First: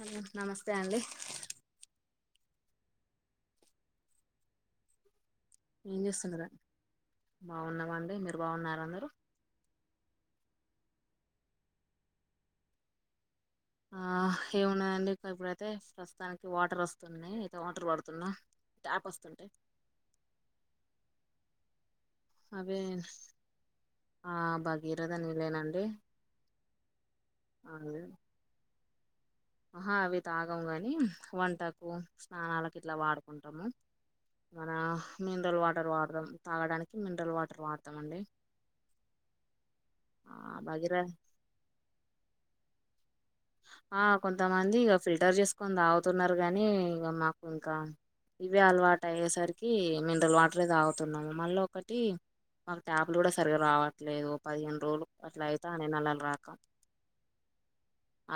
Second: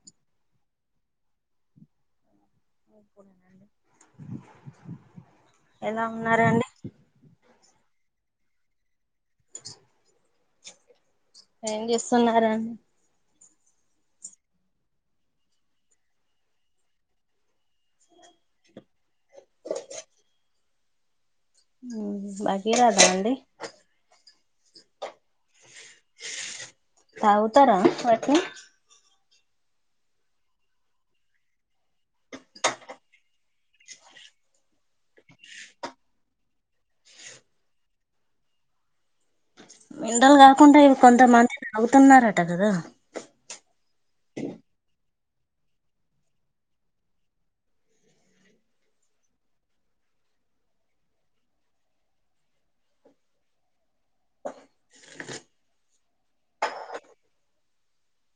Hello నమస్తే అండి ఏం ఎలా చేస్తున్నారండి ఉన్నారండి బాగున్నామండి మీరు బాగున్నార అందరు ఏం చేస్తున్నారాన్ ఆ ఏమున్నదండి ఇ ఇప్పుడైతే ప్రస్తుతానికి వాటర్ వస్తున్నాయ్ అయితే వాటర్ పడుతున్నా ట్యాప్ వస్తుంటె భగీరథా అండి ఆ భగీరద నీల్లేనం తాగుతారా అదే వాట్ని ఆహా అవి తాగం గాని వంటకు స్నానాలకు ఇట్లా వాడుకుంటము మన మినరల్ వాటర్ వాడదాం తాగడానికి మినరల్ వాటర్ వాడతమండి మినరల్ కాకుండా ఇవి భగీర కొంతమంది తాగుతున్నరట కదా ఆ కొంతమంది ఇగ ఫిల్టర్ చేసుకొని తాగుతున్నరు గనీ ఇంగ మాకు ఇంకా ఇవె అలవాటయ్యేసరికి మినరల్ వాటరే తాగుతున్నాము మళ్ళఒకటి మాకు ట్యాప్లు గూడ సరిగా రావట్లేదు పదిహేను రోజులు అట్లయితానయ్ నళ్ళలు రాక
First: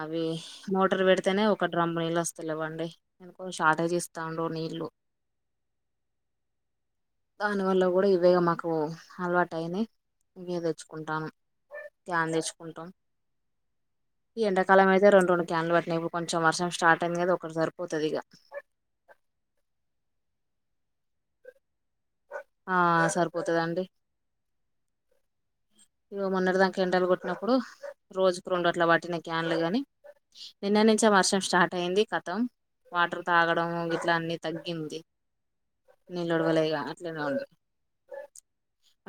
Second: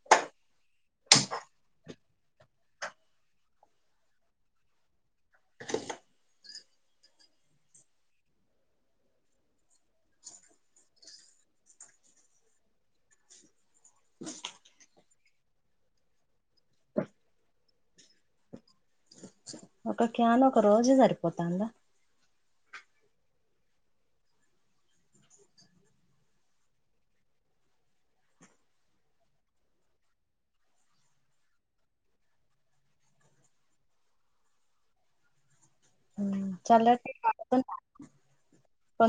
అవీ మోటర్ పెడతనే ఒక డ్రంము నీళ్ళు వస్తలేవండి ఎందుకో షార్టేజ్ ఇస్తాండు నీళ్ళు దాని వల్ల గూడా ఇవ్వేగా మాకు అలవాటు అయినయ్ ఇయ్యే తెచ్చుకుంటానమ్ క్యాన్ తెచ్చుకుంటాం ఎండక్ కాలమయితే రెండు రెండు క్యాన్లు పట్టినయ్ కొంచెం వర్షం స్టార్ట్ అయింది గద ఒకటి సరిపోతదిక ఒక క్యాన్ ఒక రోజే సరిపోతాందా ఆ సరిపోతదండి ఇగ మొన్నటి దాంకా ఎండలు కొట్టినప్పుడు రోజుకు రెండట్ల పట్టినయ్ క్యాన్లు గని నిన్నడ్నించే వర్షం స్టార్ట్ అయింది కతం వాటర్ తాగడం గిట్ల అన్ని తగ్గింది నీల్లోడవలే ఇగ చల్లటి అట్లనే ఉంది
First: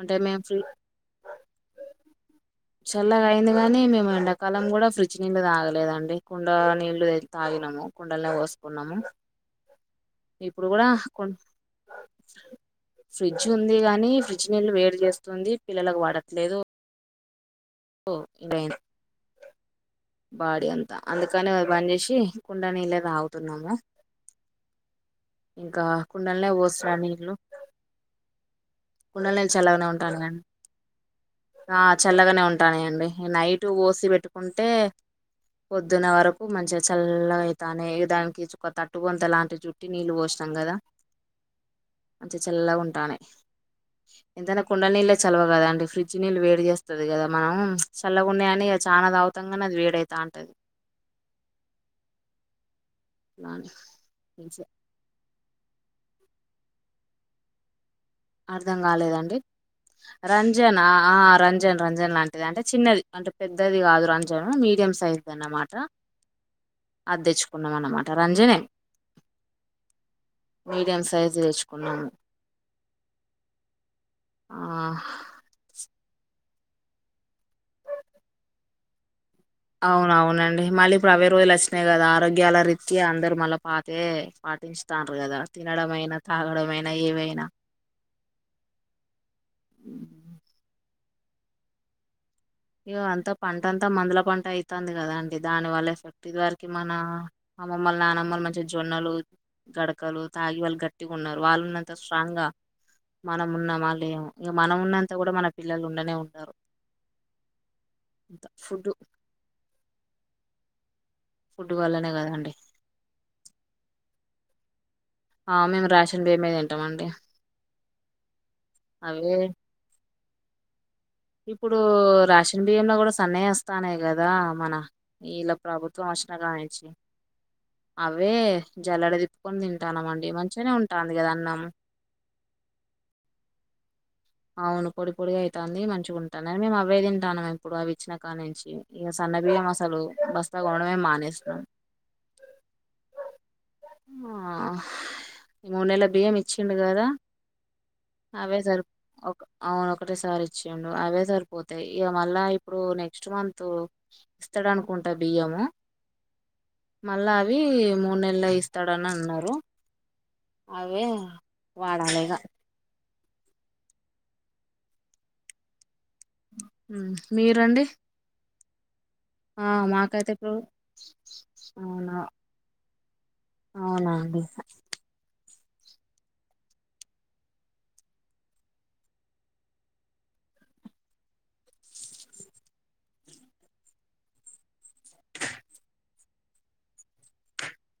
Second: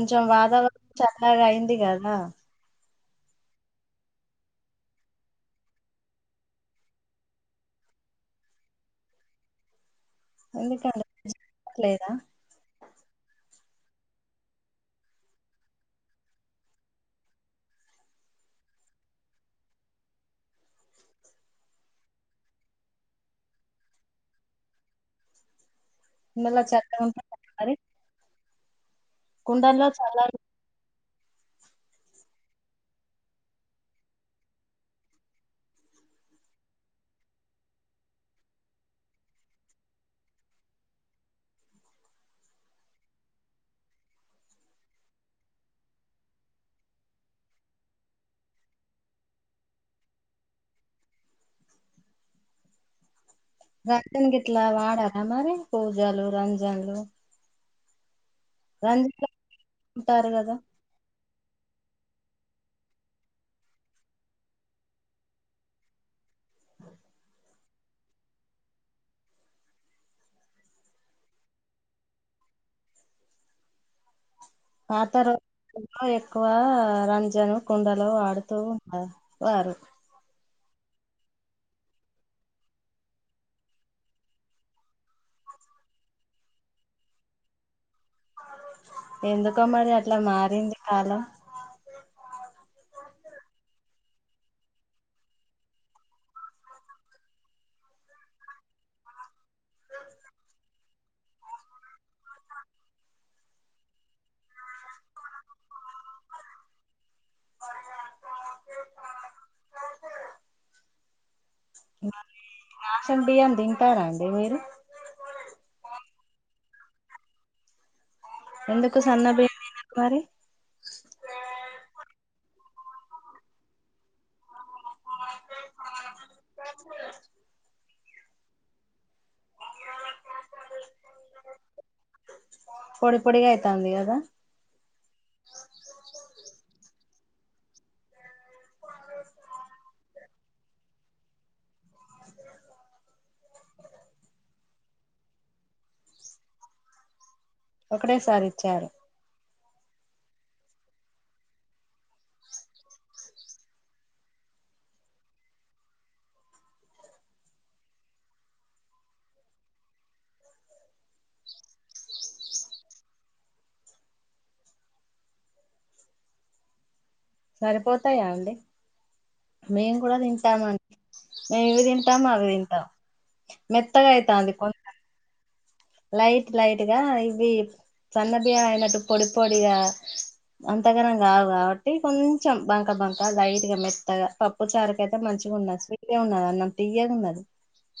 అంటే మేము ఫ్రీ వాతావరణం చల్లగయింది గదా చల్లగయింది గనీ మేము ఎండాకాలం గూడ ఫ్రిడ్జ్ నీళ్ళు తాగలేదండి కుండ నీళ్లు తె తాగినం కుండల్నే పోసుకున్నము ఇప్పుడు గూడా ఎందుకండి కుం లేదా ఫ్రిడ్జ్ ఫ్రిడ్జ్ ఉందిగని ఫ్రిడ్జ్ నిళ్ళు వేడి చేస్తుంది పిల్లలకు పడట్లేదు ఓ ఇన్ రైన్ బాడీ అంతా అందుకనే అవి బంజేసి కుండ నీల్లే తాగుతున్నము ఇంకా కుండల్నే ఇందులో పోసిన చల్లగా నీళ్ళు ఉంటుందా మరి కుండల్నీళ్ళు చల్లగనే కుండల్లో చల్ల ఉంటానయ అండి ఉంటానయండి నైట్ పోసి పెట్టుకుంటే పొద్దున్న వరకు మంచిగ చల్లగైతానయ్ దానికి చుక్క తట్టు కబొంత లాంటి చుట్టి నీళ్ళు పోస్ నం గదా మంచిగ చల్లగుంటానయ్ ఎంతైనా కుండ నీళ్ళే చలవ గదా అండి ఫ్రిడ్జ్ నీళ్ళు వేడి చేస్తది గదా మనం చల్లగున్నయని ఇగ చానా తాగుతంగని అది వేడైతాంటది అని రంజన్ గిట్ల వాడరా మరి కూజలు రంజన్ లు అర్ధం గాలేదండి ఉంటారు కదా రంజన్ ఆ రంజన్ రంజన్ లాంటిది అంటే చిన్నది అంటే పెద్దది కాదు రంజను మీడియం సైజ్దన్నమాట అద్దెచ్చుకున్నదన్నమాట రంజనే మీడియం సైజు తెచ్చుకున్నము పాత రోజులల్లో ఎక్కువ రంజను, కుండలు వాడుతూ ఉంటారు అవునవునండి మళ్ళీప్పుడు అవ్వే రోజులచ్చినయి గదా ఆరోగ్యాల రిత్యా అందరు మళ్ళ పాతయే పాటించుతాండ్రు గదా తినడ్ డమైనా తాగడమైనా ఏవైనా ఎందుకో మరి ఉమ్. అట్ల మారింది కాలం ఇగ అంత పంటంత మందుల పంట ఐత్తాంది గదా అండి దాని వల్ల ఎఫెక్ట్ ఇదివరకి మన అమ్మమ్మ నానమ్మలు మంచిగ జొన్నలు గడకలు తాగి వాళ్ళు గట్టిగున్నరు వాళ్ళున్నంత స్ట్రాంగ్ గ మనం ఉన్నమా లేము ఇంగ మనమున్నంత కూడా మన పిల్లలు ఉండనే ఉండరు అంత ఫుడ్డు కదండి రాషన్ బియ్యం తింటారాండి మీరు ఆ మేము రాషన్ బియ్యమే తింటమండి ఎందుకు సన్నబియ్యం తినరు మరి ఇప్పుడు రాషన్ బియ్యంలో కూడా సన్నయే వస్తున్నాయి కదా మన ఇల్ల ప్రభుత్వం వచ్చిన కానించి అవే జల్లెడ తి పుకొని తింటానమండి మంచిగానే ఉంటాంది కదా అన్నం పొడి పొడిగా అయితాంది కదా అవును పొడి పొడి అయితాంది మంచిగా ఉంటందని మేము అవే తింటానం ఇప్పుడు అవి ఇచ్చిన కా నుంచి ఇక సన్న బియ్యం అసలు బస్తాకోనడమే మానేసినం ఆ మూన్నేల బియ్యం ఇచిండు కదా ఒకటేసారి అవే సరి ఇచ్చారు అవును ఒకటేసారి ఇచ్చిండు అవే సరిపోతాయి ఇక మళ్ళా ఇప్పుడు నెక్స్ట్ మంత్ ఇస్తాడనుకుంటా బియ్యము మళ్ళా అవి మూడు నెల్లై ఇస్తాడని అన్నారు అవే వాడాలిగా ఉమ్ మీరండి సరిపోతాయా అండి ఆ మేము కూడా మాకైతే ఇప్పుడు తింటామండి మేము ఇవి అవునా తింటాము అవి తింటాం మెత్తగా అవునా అండి అయితాంది కొ లైట్ లైట్గా ఇవి సన్న బియ్యం అయినట్టు పొడి పొడిగా అంతగానం కావు కాబట్టి కొంచెం బంక బంక లైట్గా మెత్తగా పప్పు చారుకు అయితే మంచి ఉన్నది స్విట్గా ఉన్నది అన్నం తియ్యగా ఉన్నది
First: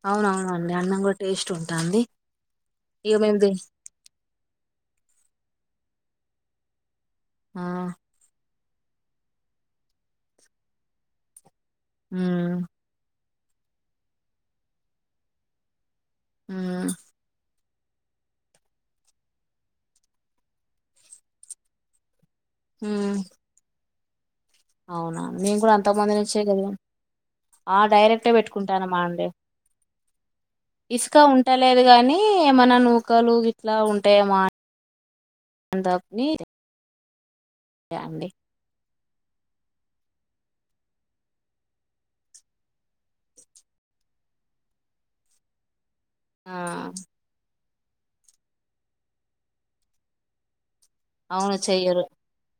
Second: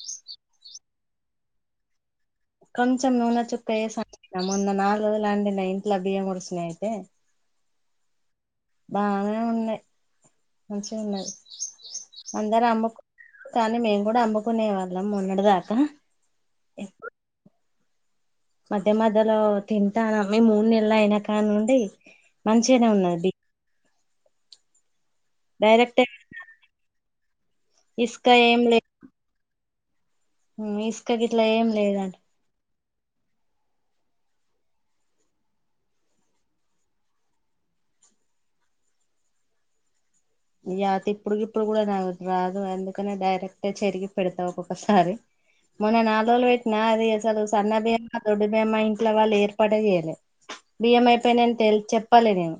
అవునవునండి అన్నం కూడా టేస్ట్ ఉంటాంది కొంచం నూనె చుక్కా వేసి అండిన మొన్న నాలుగు రోజులు అండి నా ఇంట్లో బియ్యం ఒడిసినయ్ అయితే ఆ బాగానే ఉన్నాయి మంచిగా ఉన్నది ఉమ్ అందరు అమ్ము కానీ మేము కూడా అమ్ముకునే వాళ్ళం మొన్నటి దాకా ఆ మధ్య మధ్యలో తింటానమ్ మీ మూడు నెలలు అయినా కాడ నుండి మంచిగానే ఉమ్ ఉన్నది బి అవునా మేము కూడా డైరెక్ట్ అంతమందినిచ్చేయి కదా ఆ ఇసుక డైరెక్టే ఏం లేదు పెట్టుకుంటాన్నాం అండి ఇసుక గిట్లా ఏం ఉంటలేదు గాని లేదండి మన ను కలు ఇట్లా ఉంటాయో మా అంత ప్పని అండి ఇయా తిప్పుడు గిప్పుడుకి కూడా నాకు రాదు ఎందుకనే డైరెక్టే చెరిగి పెడతా ఒక్కొక్కసారి మొన్న నాలుగు రోజులు ఆ పెట్టిన అది ఎసలు సన్న బీయ్యం దొడ్డు బియ్యమా ఇంట్లో వాళ్ళు ఏర్పటె చేయాలె బియ్యం అయిపోయిన అవును నని తె చెయ్యరు చెప్పాలే నేను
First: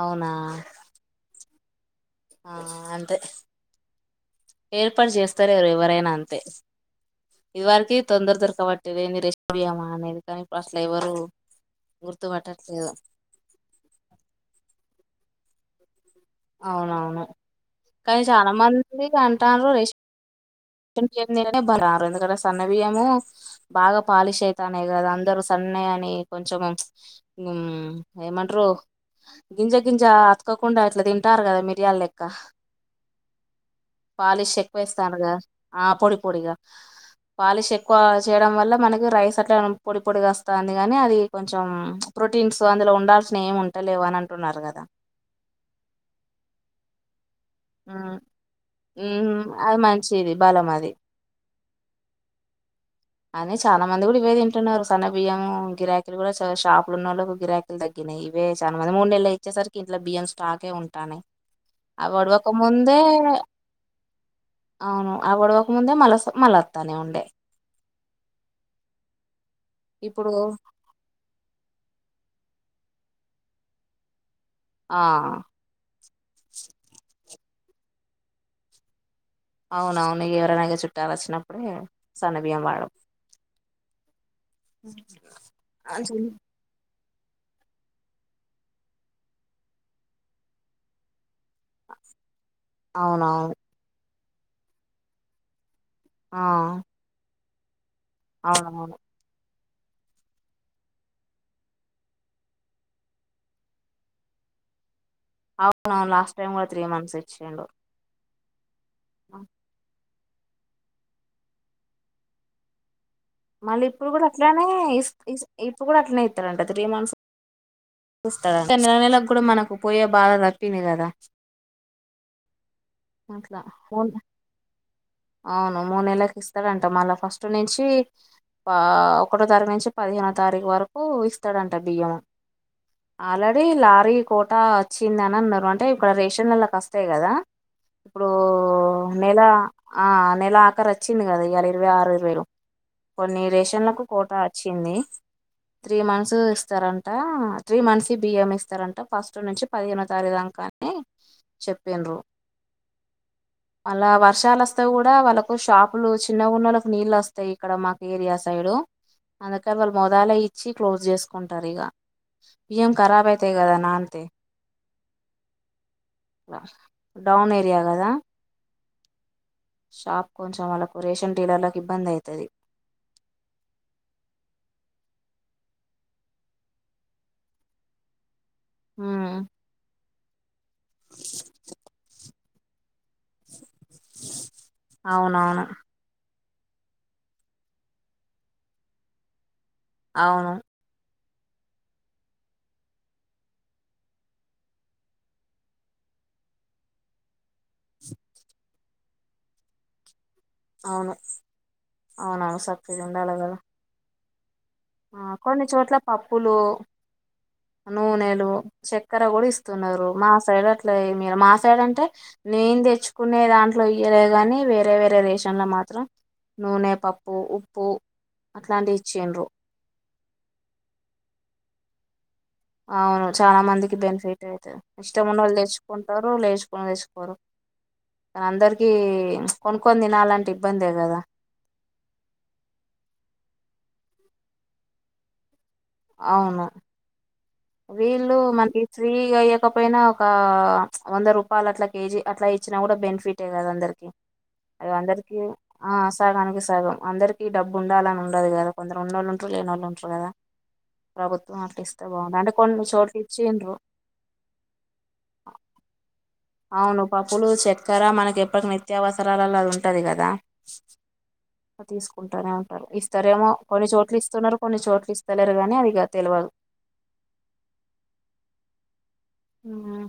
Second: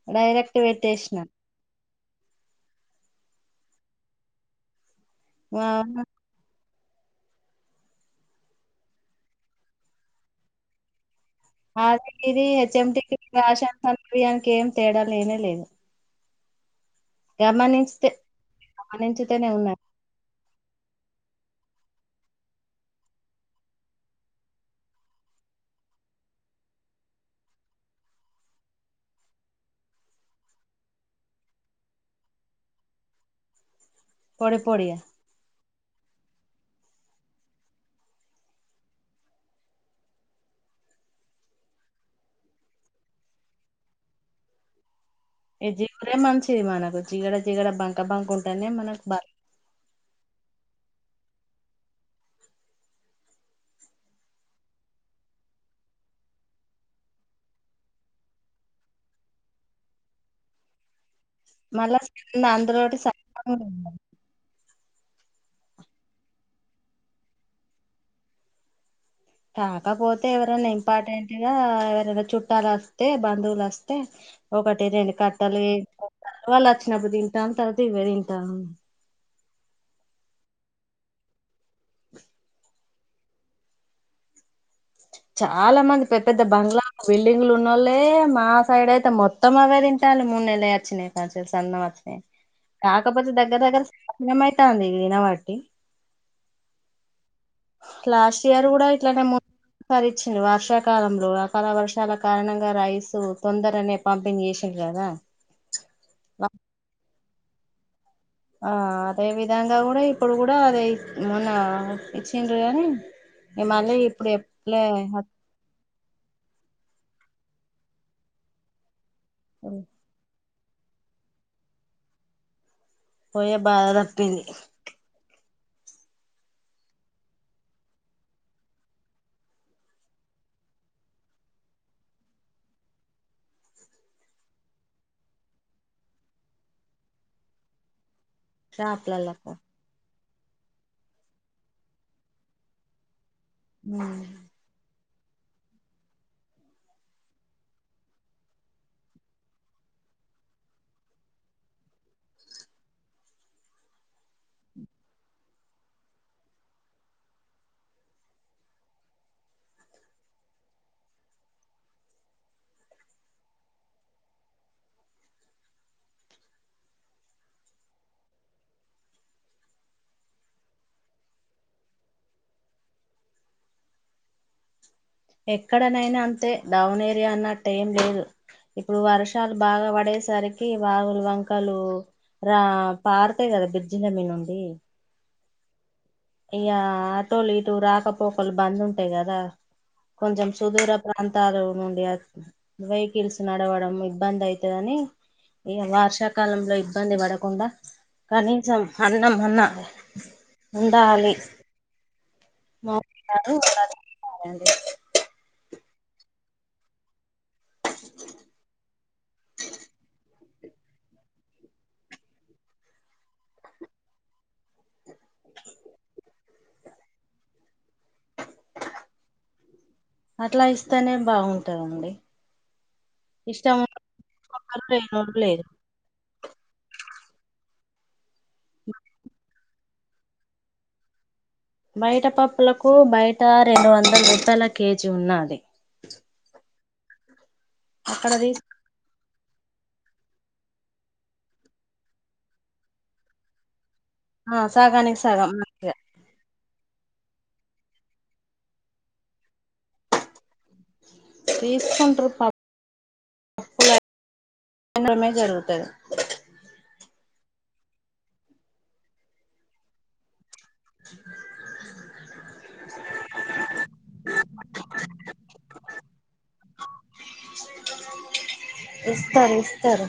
అవునా డైరెక్ట్ పేటేషిన ఆ అంతే ఏర్పాటు చేస్తా లేరు ఎవరైనా అంతే ఇది వారికి తొందర దొరక బట్టిల్లు ఏంది రెషన్ బియ్యమా అనేది కానీ ఇప్పుడు అసలు ఎవరు అదే ఇది హెచ్ఎం గుర్తుపట్టట్లేదు టి రాషన్ సన్నబియానికి ఏం తేడా లేనే లేదు అవునవును గమనించితే కానీ చాలా మంది గమనించితేనే అంటరు ఉన్నాయి రేష్ న్ బియ్యం తినే బాగా రారు ఎందుకంటే సన్న బియ్యము బాగా పాలిష్ అవుతానేయి కదా అందరు సన్నయి అని కొంచెం ఏమంటారు గింజ గింజ అతుకోకుండా అట్లా తింటారు కదా మిరియాలు లెక్క పాలిష్ పొడి ఎక్కువ పొడిగా వేస్తాన్లు ఆ పొడి పొడిగా పాలిష్ ఎక్కువ చేయడం వల్ల మనకి రైస్ అట్లా పొడి పొడి వస్తాంది కానీ అది కొంచం ప్రోటీన్స్ అందులో ఉండాల్సినవి ఏమి ఉంటలేవు అని అంటున్నారు కదా ఏ జిగడే మనంచిది మనకు జిగడ జిగడ బంక బంక ఉంటేనే మనకు బ ఉమ్ ఊ అది మంచిది బలం అది అదే చాలా మంది కూడా ఇవే తింటున్నారు సన్న బియ్యము గిరాకీలు కూడా షాపులున్నోళ్ళకు గిరాకీలు తగ్గినయి ఇవే చానా మంది మూడు నెల్లో ఇచ్చేసరికి ఇంట్లో బియం స్టాకే ఉంటానాయి మళ్ళ అవి ఒడవక ముందే [inaudible] అవును ఆ గొడవకు ముందే మళ్ళస్ మళ్ళ వత్తానే ఉండే కాకపోతే ఇప్పుడు ఎవరన్నా ఇంపార్టెంట్ గా ఎవరైనా చు ట్టాలు వస్తే బంధువులస్తే ఒకటి రెండు ఆ కట్టలు [inaudible] వాళ్ళు వచ్చినప్పుడు తింటాం తర్వాత ఇవే తింటాం అవునవును ఎవరైనాగా చుట్టాలు వచ్చినప్పుడే సన్నబియం వాడ చాలా మంది పె పెద్ద బంగ్లా బిల్డింగ్లు ఉన్నోళ్ళలే మా సైడ్ అయితే మొత్తం అవే తింటాలి మూడు నెల్లయి వచ్చినాయి కా తెల్ సన్నం వచ్చినయి కాకపోతే అవునవును దగ్గర దగ్గర [inaudible] అయితాంది వినబట్టి ఆ లాస్ట్ ఇయర్ కూడా అవునవును ఇట్లానే మొ పర్ ఇచ్చిండు వర్షాకాలంలో అకాల వర్షాల కారణంగా రైసు తొందరనే పంపిణి చేషింరు కదా అవునవును లాస్ట్ టైం కూడా త్రీ మంత్స్ ఇచ్చిండు ఆ అదే విధంగా కూడా ఇప్పుడు కూడా అదే మొన్న ఇచ్చిండ్రు గానీ మళ్ళీ ఇప్పుడు కూడా అట్లనే ఇస్ ఇస్ ఇప్పుడు కూడా అట్లనే ఇత్తరంట త్రీ మంత్స్ [unintelligible] నెలకు కూడా మనకు పొయ్యే బాధ తప్పింది కదా పొయ్యే అట్లా భాధ మూడు తప్పింది అవును మూడు నెళ్ళకి ఇస్తాడంట మళ్ళా ఫస్ట్ నుంచి ఆ ఒకటో తారీఖు నుంచి పదిహేనో తారీఖు వరకు ఇస్తాడంట బియ్యము ఆల్రెడీ లారీ కోటా వచ్చింది అని అన్నారు అంటే ఇక్కడ రేషన్లల్లకి వస్తాయి కదా ఇప్పుడు నెల షాప్లల్లకా ఆ నెల ఆఖరు అచ్చింది కదా ఇయాళ ఇరవై ఆరు ఇరవైరు కొన్ని రేషన్లకు కోటా అచ్చింది త్రీ మంత్స్ ఇస్తారంట త్రీ మంత్స్ బియ్యం ఇస్తారంట ఫస్టు నుంచి పదిహేనో తారీఖు దాంకాని ని చెప్పిండ్రు మళ్ళా వర్షాలస్ తే కూడా వాళ్ళకు షాపులు చిన్నగున్నోళ్ళకి నీళ్ళు వస్తాయి ఇక్కడ మాకు ఏరియా సైడు అందుకని వాళ్ళు మోదాలే ఇచ్చి క్లోస్ చేసుకుంటారు ఇగ బియ్యం ఖరాబ్ ఐతాయి కదా నానితే డౌన్ ఏరియా గదా షాప్ కొంచెం వాళ్లకు రేషన్ డీలర్లకు ఇబ్బంది ఐతది ఎక్కడనైనా అంతే డౌన్ ఏరియా అన్నట్టు ఏం లేదు ఇప్పుడు ఉమ్ వర్షాలు బాగా పడే సరికి వాగులు వంకాలు రా పారుతాయి కదా బిర్జిలమి నుండి అవునవును ఇగ ఆటోలు ఇటు రాకపోకలు బంద్ ఉంటాయి గదా కొంచెం అవును సుదూర ప్రా అంతాలు నుండి వెహికల్స్ నడవడం ఇబ్బంది ఐతాయని ఇగ వర్షాకాలంలో ఇబ్బంది పడ కుండా కనీసం అన్నం అన్నా అవును ఉండాలి అవునా [unintelligible] అండి ఆ కొన్ని చోట్ల పప్పులు నూనెలు చక్కెర కూడ ఇస్తున్నారు మా సైడ్ అట్ల ఏమి ఇయ్యారు మా సైడ్ అంటే నేన్ తెచ్చుకునే దాంట్లో ఇయ్యలే గాని వేరే వేరే రేషన్ ల మాత్రం నూనె, పప్పు, ఉప్పు, అట్లాంటివి ఇచ్చిండ్రు. అట్లా ఇస్తనే బాగుంటది అండి అవును చాలా మందికి బెనిఫిట్ అయతది ఒకరు ఇష్టం లేనోళ్ళు ఉన్నొళ్ళు లేరు తెచ్చుకుంటారు లేచుకున్ తెచ్ పోరు కానీ అందరికి కొనుక్కొని తినాలంటే ఇబ్బందే కదా బయట పప్పులకు బయట రెండు వందలు రూపాయలకి కేజీ ఉన్నాది అవును అక్కడ వీళ్ళు తీసు మనకి ఫ్రీగా ఇయక్ ఇయకపోయినా ఒక వంద రూపాయలు అట్లా కేజీ అట్లా ఇచ్చినా కూడా బెనిఫిటే కదా అందరికి ఆ అది సగానికి అందరికి సగం ఆ మంచిగా సాగానికి సగం అందరికి డబ్బు ఉందాలని ఉండదు కదా కొందరు ఉన్నోళ్ళు ఉంటారు లేనోళ్ళు ఉంటారు కదా ప్రభుత్వం అట్లిస్తే తీసుకుంటారు బాగుండు అంటే కొన్ని చోట్లు ఇచ్చిండ్రు పప్పులు అమ్మడమే జరుగుతది అవును పప్పులు చక్కెర మనకి ఎప్పటి నిత్యావసరాలల్ల అది ఉంటది గదా అట్ తీసుకుంటానే ఉంటారు ఇస్తారేమో కొన్ని చోట్లిస్తున్నారు కొన్ని చోట్లిస్తలేరు గానీ అది ఇగ తెల్వదు [unintelligible] ఇస్తరు ఇస్తరు ఉమ్,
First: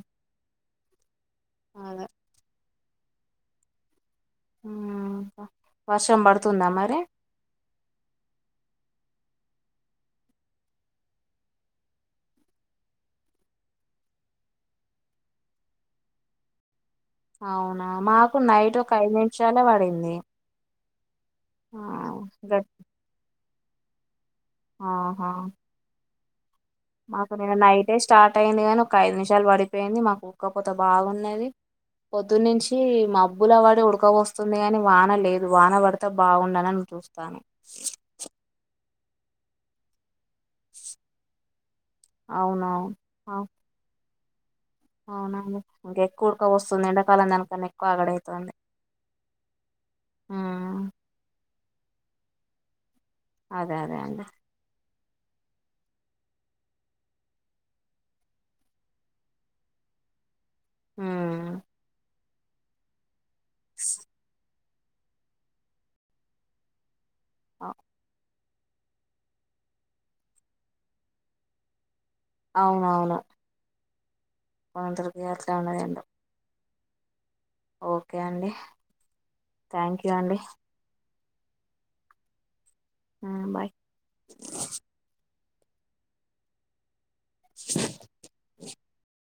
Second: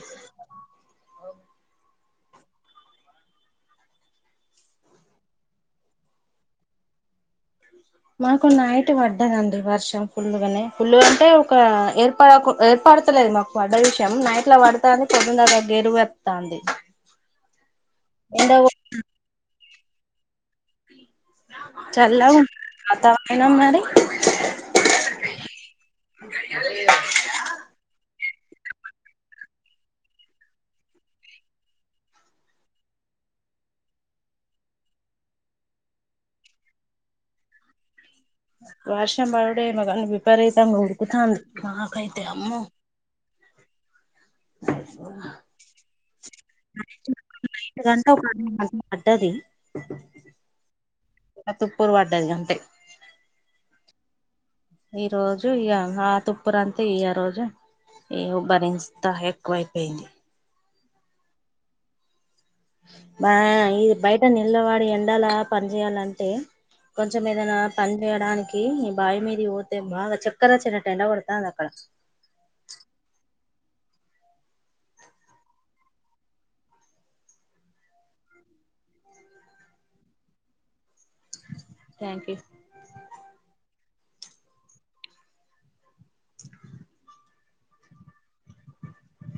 అదే ఉ వర్షం పడుతుందా మరి మాకు నైట్ పడ్డదండి వర్షం పుల్లుగానే పుల్లుగంటే ఒక ఏర్పాడకు ఏర్పాడ్ పడతలేదు మాకు పడ్డ విషయం నైట్లా పడతాంది పొద్నన్ దాక గెరువత్తంది అవునా మాకు నైట్ ఒక ఐదు నిమిషాలే వడింది చల్లగుందా వాతావరణం మరి ఆహా మాకు నిన్న నైటేస్ స్టార్ట్ అయింది గాని ఒక ఐదు నిమిషాలు పడిపోయింది మాకు ఉక్కపోత బాగున్నది పొద్దున్నించి మబ్బుల వడి ఉడక వొస్తుంది గాని వాన లేదు వాన పడితే బాగుండు అనీ అన్ చూస్తాను వర్షం పడుడు ఏమొ కాని విపరితంగా ఉడుకుతంది నాకైతే అమ్మొ ఆవ్ అవునండి ఇంకెక్కువ ఉడకవొస్తుంది ఎండాకాలం దానికన్నా ఎక్కువ గంట ఒక అగడయితంది గంట పడ్డది ఊ ఏ తుప్పులు పడ్డది గంతే అదే అదే అండి ఈ రోజు ఇగ ఆ తుప్పురంతే ఇయ రోజు ఏవో భరించ్తా ఎక్కువైపోయింది ఊ బయ్ ఈ బయట నిలవడి ఎండల పని చేయాలంటే కొంచెం ఏదైనా అ- పనిచేయడానికి కి బాయి మీదకి పోతే బాగా చక్కర వచ్చినట్టు ఎండ కొడుతాంది అక్కడ అవునవును మా అందరికి ఆట్ల అన్నది ఏందో ఓకే అండి థ్యాంక్ యూ అండి థ్యాంక్ యూ మ్ బాయ్. [unintelligible] [inaudible] [unintelligible] [inaudible]